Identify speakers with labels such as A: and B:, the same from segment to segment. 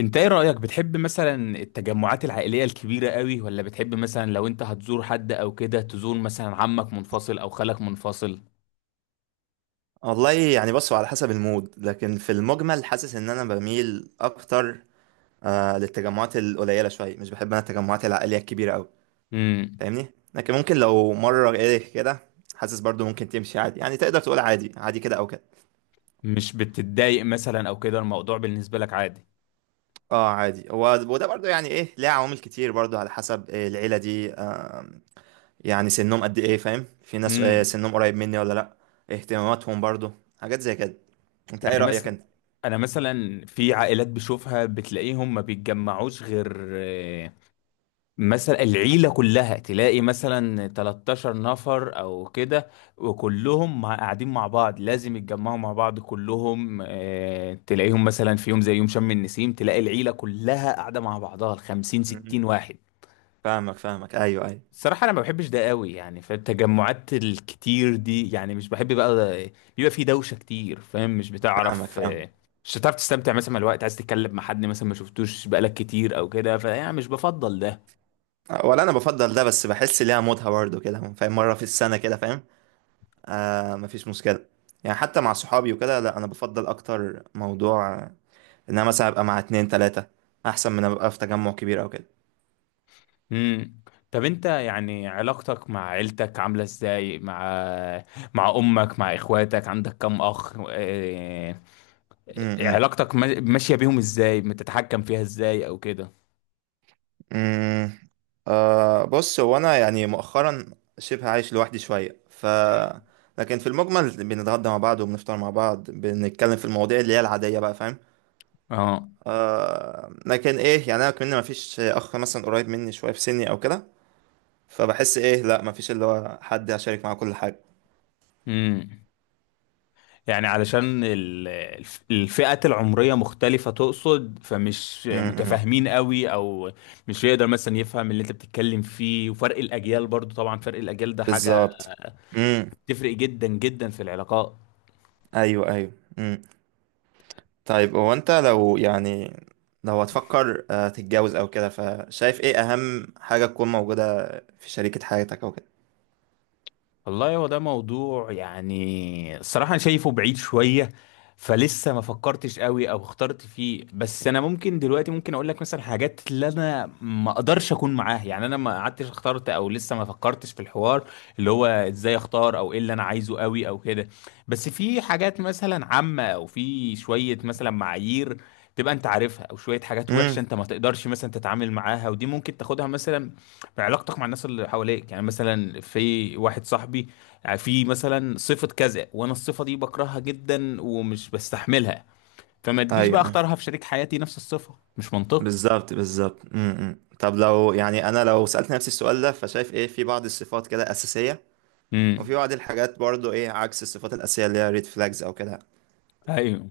A: انت ايه رأيك، بتحب مثلا التجمعات العائلية الكبيرة قوي، ولا بتحب مثلا لو انت هتزور حد او كده تزور مثلا عمك منفصل او خالك منفصل؟
B: والله يعني بصوا على حسب المود، لكن في المجمل حاسس ان انا بميل اكتر للتجمعات القليله شويه. مش بحب انا التجمعات العائليه الكبيره قوي،
A: امم.
B: فاهمني. لكن ممكن لو مره ايه كده، حاسس برضو ممكن تمشي عادي، يعني تقدر تقول عادي عادي كده او كده.
A: مش بتتضايق مثلا او كده، الموضوع بالنسبة لك عادي؟
B: اه عادي، هو وده برضو يعني ايه، ليه عوامل كتير برضو على حسب إيه العيله دي، يعني سنهم قد ايه، فاهم؟ في ناس
A: امم.
B: سنهم قريب مني ولا لا. اهتماماتهم برضو، حاجات زي كده. انت ايه
A: يعني
B: رايك
A: مثلا،
B: انت؟
A: انا مثلا في عائلات بشوفها بتلاقيهم ما بيتجمعوش غير مثلا العيلة كلها، تلاقي مثلا 13 نفر او كده، وكلهم قاعدين مع بعض، لازم يتجمعوا مع بعض كلهم. تلاقيهم مثلا في يوم زي يوم شم النسيم تلاقي العيلة كلها قاعدة مع بعضها ال 50
B: مم.
A: 60 واحد.
B: فاهمك فاهمك، ايوه ايوه.
A: الصراحة انا ما بحبش ده قوي، يعني فالتجمعات الكتير دي يعني مش بحب بقى. بيبقى في دوشة كتير، فاهم؟ مش
B: فاهمك
A: بتعرف.
B: فاهمك.
A: مش هتعرف تستمتع، مثلا مع الوقت عايز تتكلم مع حد مثلا ما شفتوش بقالك كتير او كده، فيعني مش بفضل ده.
B: ولا انا بفضل ده، بس بحس ليها مودها برضه كده، فاهم؟ مره في السنه كده، فاهم؟ مفيش مشكله. يعني حتى مع صحابي وكده لا، انا بفضل اكتر موضوع ان انا مثلا ابقى مع اتنين تلاته، احسن من ابقى في تجمع كبير او كده.
A: امم. طب انت يعني علاقتك مع عيلتك عاملة ازاي؟ مع امك، مع اخواتك، عندك كم اخ؟ اه...
B: امم.
A: علاقتك ماشية بيهم ازاي؟ بتتحكم فيها ازاي او كده؟
B: امم. بص، هو انا يعني مؤخرا شبه عايش لوحدي شويه،
A: مم.
B: لكن في المجمل بنتغدى مع بعض وبنفطر مع بعض، بنتكلم في المواضيع اللي هي العاديه بقى، فاهم؟
A: اه.
B: لكن ايه، يعني انا كمان مفيش اخ مثلا قريب مني شويه في سني او كده، فبحس ايه لا، مفيش اللي هو حد هشارك معاه كل حاجة.
A: امم. يعني علشان الفئات العمرية مختلفة تقصد، فمش
B: امم.
A: متفاهمين قوي، او مش يقدر مثلا يفهم اللي انت بتتكلم فيه، وفرق الاجيال برضو، طبعا فرق الاجيال ده حاجة
B: بالظبط. امم.
A: بتفرق جدا جدا في العلاقات.
B: ايوه ايوه. امم. طيب هو انت لو يعني، لو هتفكر تتجوز او كده، فشايف ايه اهم حاجة تكون موجودة في شريكة حياتك او كده؟
A: والله هو ده موضوع يعني الصراحة أنا شايفه بعيد شوية، فلسه ما فكرتش قوي أو اخترت فيه. بس أنا ممكن دلوقتي ممكن أقول لك مثلا حاجات اللي أنا ما أقدرش أكون معاها، يعني أنا ما قعدتش اخترت أو لسه ما فكرتش في الحوار اللي هو إزاي أختار أو إيه اللي أنا عايزه قوي أو كده. بس في حاجات مثلا عامة، أو في شوية مثلا معايير تبقى انت عارفها، او شويه حاجات وحشه
B: امم.
A: انت ما تقدرش مثلا تتعامل معاها، ودي ممكن تاخدها مثلا في علاقتك مع الناس اللي حواليك. يعني مثلا في واحد صاحبي، يعني في مثلا صفة كذا، وانا الصفة دي بكرهها جدا ومش بستحملها، فما
B: ايوه
A: تجيش بقى
B: أيوة.
A: اختارها في شريك حياتي نفس الصفة، مش منطقي.
B: بالظبط بالظبط. امم. إمم. طب لو يعني، انا لو سألت نفسي السؤال ده، فشايف ايه في بعض الصفات كده أساسية، وفي
A: امم.
B: بعض الحاجات برضو ايه عكس الصفات الأساسية اللي هي ريد فلاجز او كده.
A: ايوه.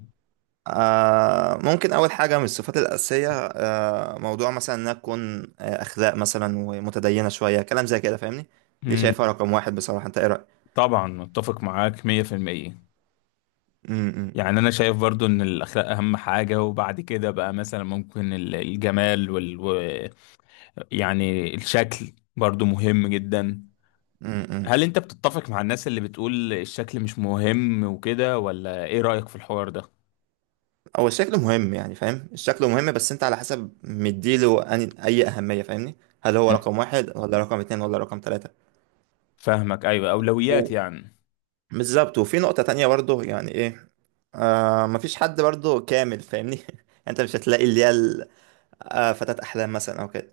B: ممكن أول حاجة من الصفات الأساسية، موضوع مثلا إنها تكون أخلاق مثلا ومتدينة شوية، كلام زي كده، فاهمني؟ دي شايفها
A: امم.
B: رقم واحد بصراحة. أنت إيه رأيك؟
A: طبعا متفق معاك 100%.
B: أمم،
A: يعني انا شايف برضو ان الاخلاق اهم حاجة، وبعد كده بقى مثلا ممكن الجمال يعني الشكل برضو مهم جدا.
B: أمم، أمم.
A: هل انت بتتفق مع الناس اللي بتقول الشكل مش مهم وكده، ولا ايه رأيك في الحوار ده؟
B: هو الشكل مهم، يعني فاهم، الشكل مهم، بس أنت على حسب مديله أي أهمية، فاهمني؟ هل هو
A: مم.
B: رقم واحد ولا رقم اتنين ولا رقم تلاتة؟
A: فاهمك، ايوه، اولويات
B: و-
A: يعني.
B: بالظبط. وفي نقطة تانية برضه يعني إيه، مفيش حد برضه كامل، فاهمني؟ أنت مش هتلاقي اللي هي فتاة أحلام مثلا أو كده.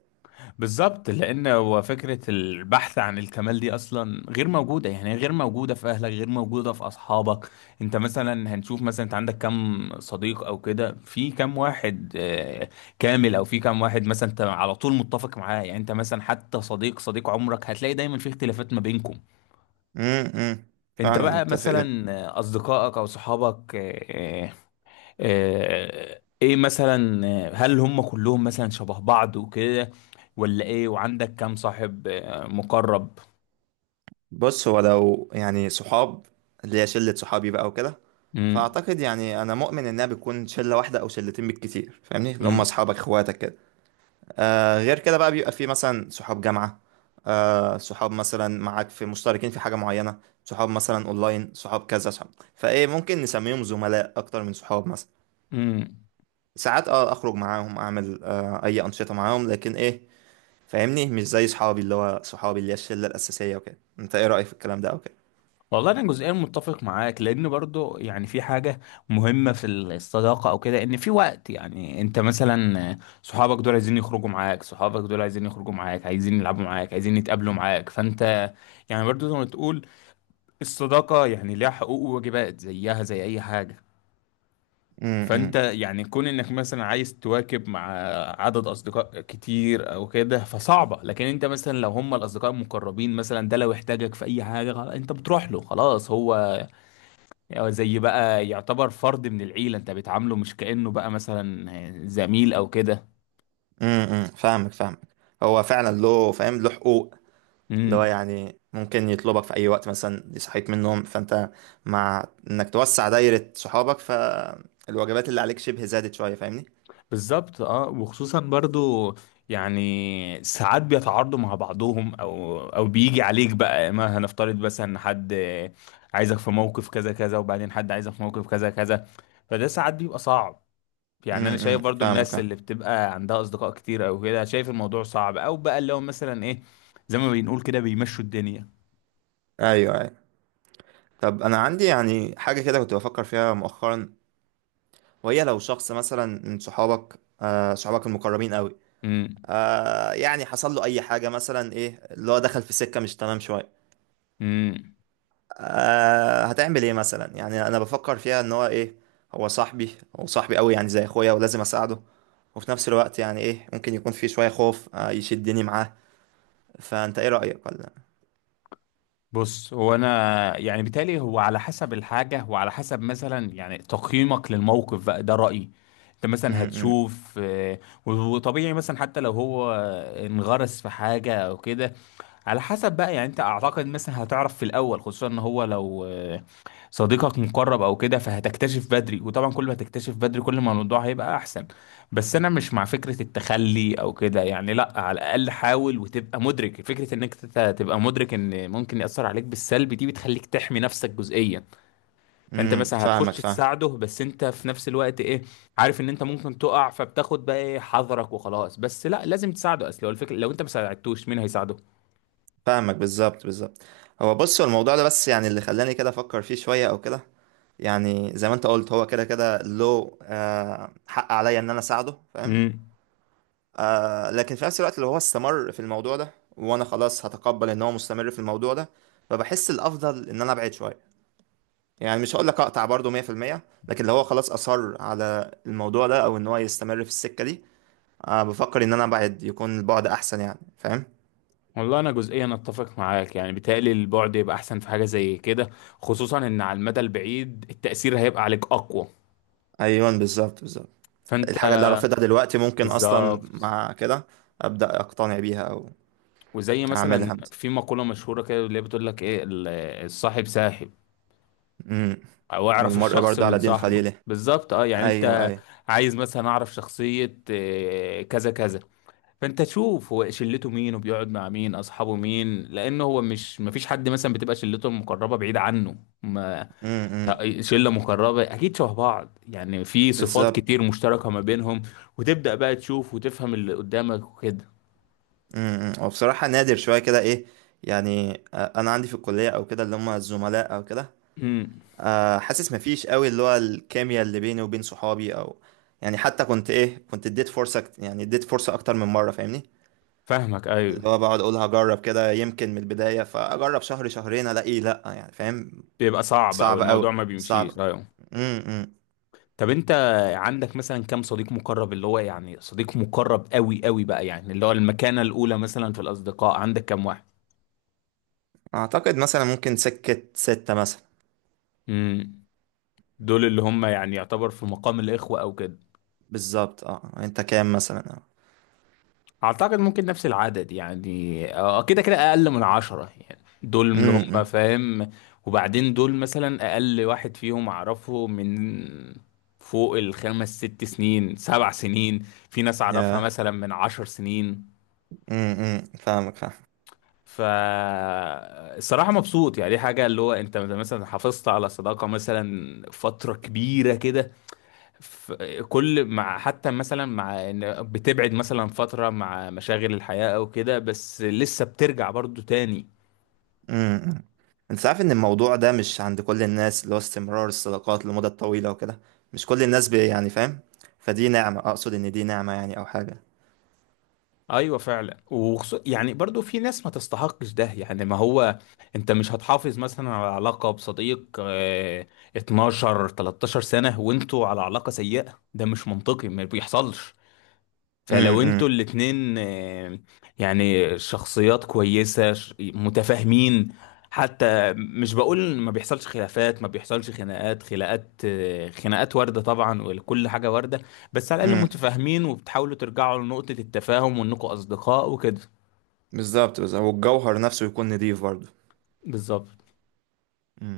A: بالظبط، لان هو فكرة البحث عن الكمال دي اصلا غير موجودة، يعني غير موجودة في اهلك، غير موجودة في اصحابك. انت مثلا هنشوف مثلا، انت عندك كم صديق او كده؟ في كم واحد كامل؟ او في كم واحد مثلا انت على طول متفق معاه؟ يعني انت مثلا حتى صديق صديق عمرك هتلاقي دايما في اختلافات ما بينكم.
B: امم امم.
A: انت
B: فعلا
A: بقى
B: متفق جدا.
A: مثلا اصدقائك او صحابك، ايه مثلا، هل هم كلهم مثلا شبه بعض وكده، ولا ايه؟ وعندك كام صاحب مقرب؟
B: بص، هو لو يعني صحاب، اللي هي شلة صحابي بقى وكده،
A: امم.
B: فأعتقد يعني أنا مؤمن إنها بتكون شلة واحدة أو شلتين بالكتير، فاهمني؟ اللي هم
A: امم.
B: أصحابك إخواتك كده. غير كده بقى، بيبقى في مثلا صحاب جامعة، صحاب مثلا معاك، في مشتركين في حاجة معينة، صحاب مثلا أونلاين، صحاب كذا صحاب، فإيه ممكن نسميهم زملاء أكتر من صحاب مثلا.
A: امم.
B: ساعات أخرج معاهم، أعمل أي أنشطة معاهم، لكن إيه، فاهمني؟ مش زي صحابي، اللي هو صحابي اللي هي الشله الاساسيه وكده. انت ايه رايك في الكلام ده او كده؟
A: والله انا جزئيا متفق معاك، لان برضو يعني في حاجه مهمه في الصداقه او كده، ان في وقت يعني انت مثلا، صحابك دول عايزين يخرجوا معاك صحابك دول عايزين يخرجوا معاك عايزين يلعبوا معاك، عايزين يتقابلوا معاك، فانت يعني برضو زي ما تقول الصداقة يعني ليها حقوق وواجبات، زيها زي أي حاجة. فأنت
B: امم
A: يعني كون إنك مثلا عايز تواكب مع عدد أصدقاء كتير أو كده فصعبة، لكن أنت مثلا لو هم الأصدقاء المقربين مثلا، ده لو احتاجك في أي حاجة خلاص أنت بتروح له. خلاص هو زي بقى يعتبر فرد من العيلة، أنت بتعامله مش كأنه بقى مثلا زميل أو كده.
B: امم. فاهمك فاهمك. هو فعلا له، فاهم؟ له حقوق، اللي هو
A: امم.
B: يعني ممكن يطلبك في اي وقت مثلا، دي صحيت من النوم فانت. مع انك توسع دايره صحابك، فالواجبات اللي عليك شبه زادت شويه، فاهمني؟
A: بالظبط. اه، وخصوصا برضو يعني ساعات بيتعارضوا مع بعضهم، او بيجي عليك بقى، ما هنفترض بس ان حد عايزك في موقف كذا كذا، وبعدين حد عايزك في موقف كذا كذا، فده ساعات بيبقى صعب. يعني انا شايف برضو
B: فاهمك
A: الناس
B: فاهم.
A: اللي بتبقى عندها اصدقاء كتير او كده، شايف الموضوع صعب، او بقى اللي هو مثلا ايه زي ما بنقول كده بيمشوا الدنيا.
B: ايوه ايوه. طب انا عندي يعني حاجه كده كنت بفكر فيها مؤخرا، وهي لو شخص مثلا من صحابك، صحابك المقربين قوي،
A: امم.
B: يعني حصل له اي حاجه مثلا، ايه اللي هو دخل في سكه مش تمام شويه،
A: إمم.
B: هتعمل ايه مثلا؟ يعني انا بفكر فيها، ان هو ايه، هو صاحبي، هو صاحبي قوي، يعني زي اخويا، ولازم اساعده، وفي نفس الوقت يعني ايه، ممكن يكون في شويه خوف يشدني معاه، فانت ايه رايك ولا؟
A: بص هو انا يعني بالتالي هو على حسب الحاجه، وعلى حسب مثلا يعني تقييمك للموقف بقى ده رايي. انت مثلا
B: امم
A: هتشوف، وطبيعي مثلا حتى لو هو انغرس في حاجه او كده، على حسب بقى. يعني انت اعتقد مثلا هتعرف في الاول، خصوصا ان هو لو صديقك مقرب او كده فهتكتشف بدري، وطبعا كل ما تكتشف بدري كل ما الموضوع هيبقى احسن. بس انا مش مع فكرة التخلي او كده، يعني لا، على الاقل حاول وتبقى مدرك فكرة انك تبقى مدرك ان ممكن يأثر عليك بالسلب، دي بتخليك تحمي نفسك جزئيا. فانت
B: امم.
A: مثلا هتخش
B: فاهمك فاهم.
A: تساعده، بس انت في نفس الوقت ايه عارف ان انت ممكن تقع، فبتاخد بقى ايه حذرك وخلاص. بس لا، لازم تساعده، اصل هو الفكرة لو انت ما ساعدتوش مين هيساعده.
B: فاهمك بالظبط بالظبط. هو بص، هو الموضوع ده بس يعني اللي خلاني كده افكر فيه شويه او كده، يعني زي ما انت قلت، هو كده كده له حق عليا ان انا اساعده، فاهم؟
A: امم.
B: لكن في نفس الوقت، لو هو استمر في الموضوع ده وانا خلاص هتقبل ان هو مستمر في الموضوع ده، فبحس الافضل ان انا ابعد شويه، يعني مش هقول لك اقطع برضه 100%، لكن لو هو خلاص اصر على الموضوع ده او ان هو يستمر في السكه دي، بفكر ان انا ابعد، يكون البعد احسن، يعني فاهم؟
A: والله انا جزئيا اتفق معاك، يعني بيتهيألي البعد يبقى احسن في حاجه زي كده، خصوصا ان على المدى البعيد التاثير هيبقى عليك اقوى.
B: ايوه بالظبط بالظبط.
A: فانت
B: الحاجه اللي أنا رافضها دلوقتي ممكن اصلا
A: بالظبط.
B: مع كده ابدا اقتنع بيها او
A: وزي مثلا
B: اعملها مثلا.
A: في مقوله مشهوره كده اللي هي بتقول لك ايه الصاحب ساحب،
B: امم.
A: او اعرف
B: والمرء
A: الشخص
B: برضه
A: من
B: على دين
A: صاحبه.
B: خليله.
A: بالظبط اه، يعني
B: ايوه
A: انت
B: ايوه.
A: عايز مثلا اعرف شخصيه كذا كذا، فانت تشوف هو شلته مين، وبيقعد مع مين، اصحابه مين، لانه هو مش مفيش حد مثلا بتبقى شلته المقربه بعيد عنه. ما
B: امم.
A: شله مقربه اكيد شبه بعض، يعني في صفات
B: بالظبط.
A: كتير مشتركه ما بينهم، وتبدا بقى تشوف وتفهم اللي قدامك وكده.
B: امم. وبصراحة نادر شوية كده، ايه، يعني انا عندي في الكلية او كده اللي هم الزملاء او كده،
A: امم.
B: حاسس مفيش قوي اللي هو الكيمياء اللي بيني وبين صحابي او، يعني حتى كنت اديت فرصة، اكتر من مرة، فاهمني؟
A: فاهمك
B: اللي
A: ايوه.
B: هو بقعد اقول هجرب كده يمكن من البداية، فاجرب شهر شهرين الاقيه لا، يعني فاهم؟
A: بيبقى صعب او
B: صعب
A: الموضوع
B: قوي
A: ما بيمشيش،
B: صعب.
A: ايوه.
B: امم امم.
A: طب انت عندك مثلا كام صديق مقرب، اللي هو يعني صديق مقرب قوي قوي بقى، يعني اللي هو المكانه الاولى مثلا في الاصدقاء عندك كام واحد؟
B: اعتقد مثلا ممكن سكة ستة مثلا.
A: امم. دول اللي هم يعني يعتبر في مقام الاخوه او كده.
B: بالظبط. اه انت كام مثلا
A: اعتقد ممكن نفس العدد، يعني كده كده اقل من 10 يعني، دول اللي هم
B: امم.
A: فاهم. وبعدين دول مثلا اقل واحد فيهم اعرفه من فوق الخمس ست سنين، سبع سنين. في ناس اعرفها
B: يا
A: مثلا من 10 سنين.
B: فاهمك فاهمك.
A: ف الصراحة مبسوط، يعني دي حاجة اللي هو انت مثلا حافظت على صداقة مثلا فترة كبيرة كده، ف- كل مع حتى مثلا مع ان بتبعد مثلا فترة مع مشاغل الحياة او كده، بس لسه بترجع برضو تاني.
B: امم. انت عارف ان الموضوع ده مش عند كل الناس، اللي هو استمرار الصداقات لمدة طويلة وكده، مش كل الناس يعني فاهم؟ فدي نعمة، اقصد ان دي نعمة يعني، او حاجة.
A: ايوه فعلا، يعني برضو في ناس ما تستحقش ده، يعني ما هو انت مش هتحافظ مثلا على علاقة بصديق 12 13 سنة وانتوا على علاقة سيئة، ده مش منطقي، ما بيحصلش. فلو
B: امم
A: انتوا الاتنين، يعني شخصيات كويسة متفاهمين، حتى مش بقول ما بيحصلش خلافات، ما بيحصلش خناقات. خناقات خناقات واردة طبعا، وكل حاجة واردة. بس على الأقل
B: امم.
A: متفاهمين، وبتحاولوا ترجعوا لنقطة التفاهم وانكم أصدقاء وكده.
B: بالظبط بالظبط. والجوهر نفسه يكون نضيف برضه.
A: بالظبط.
B: امم.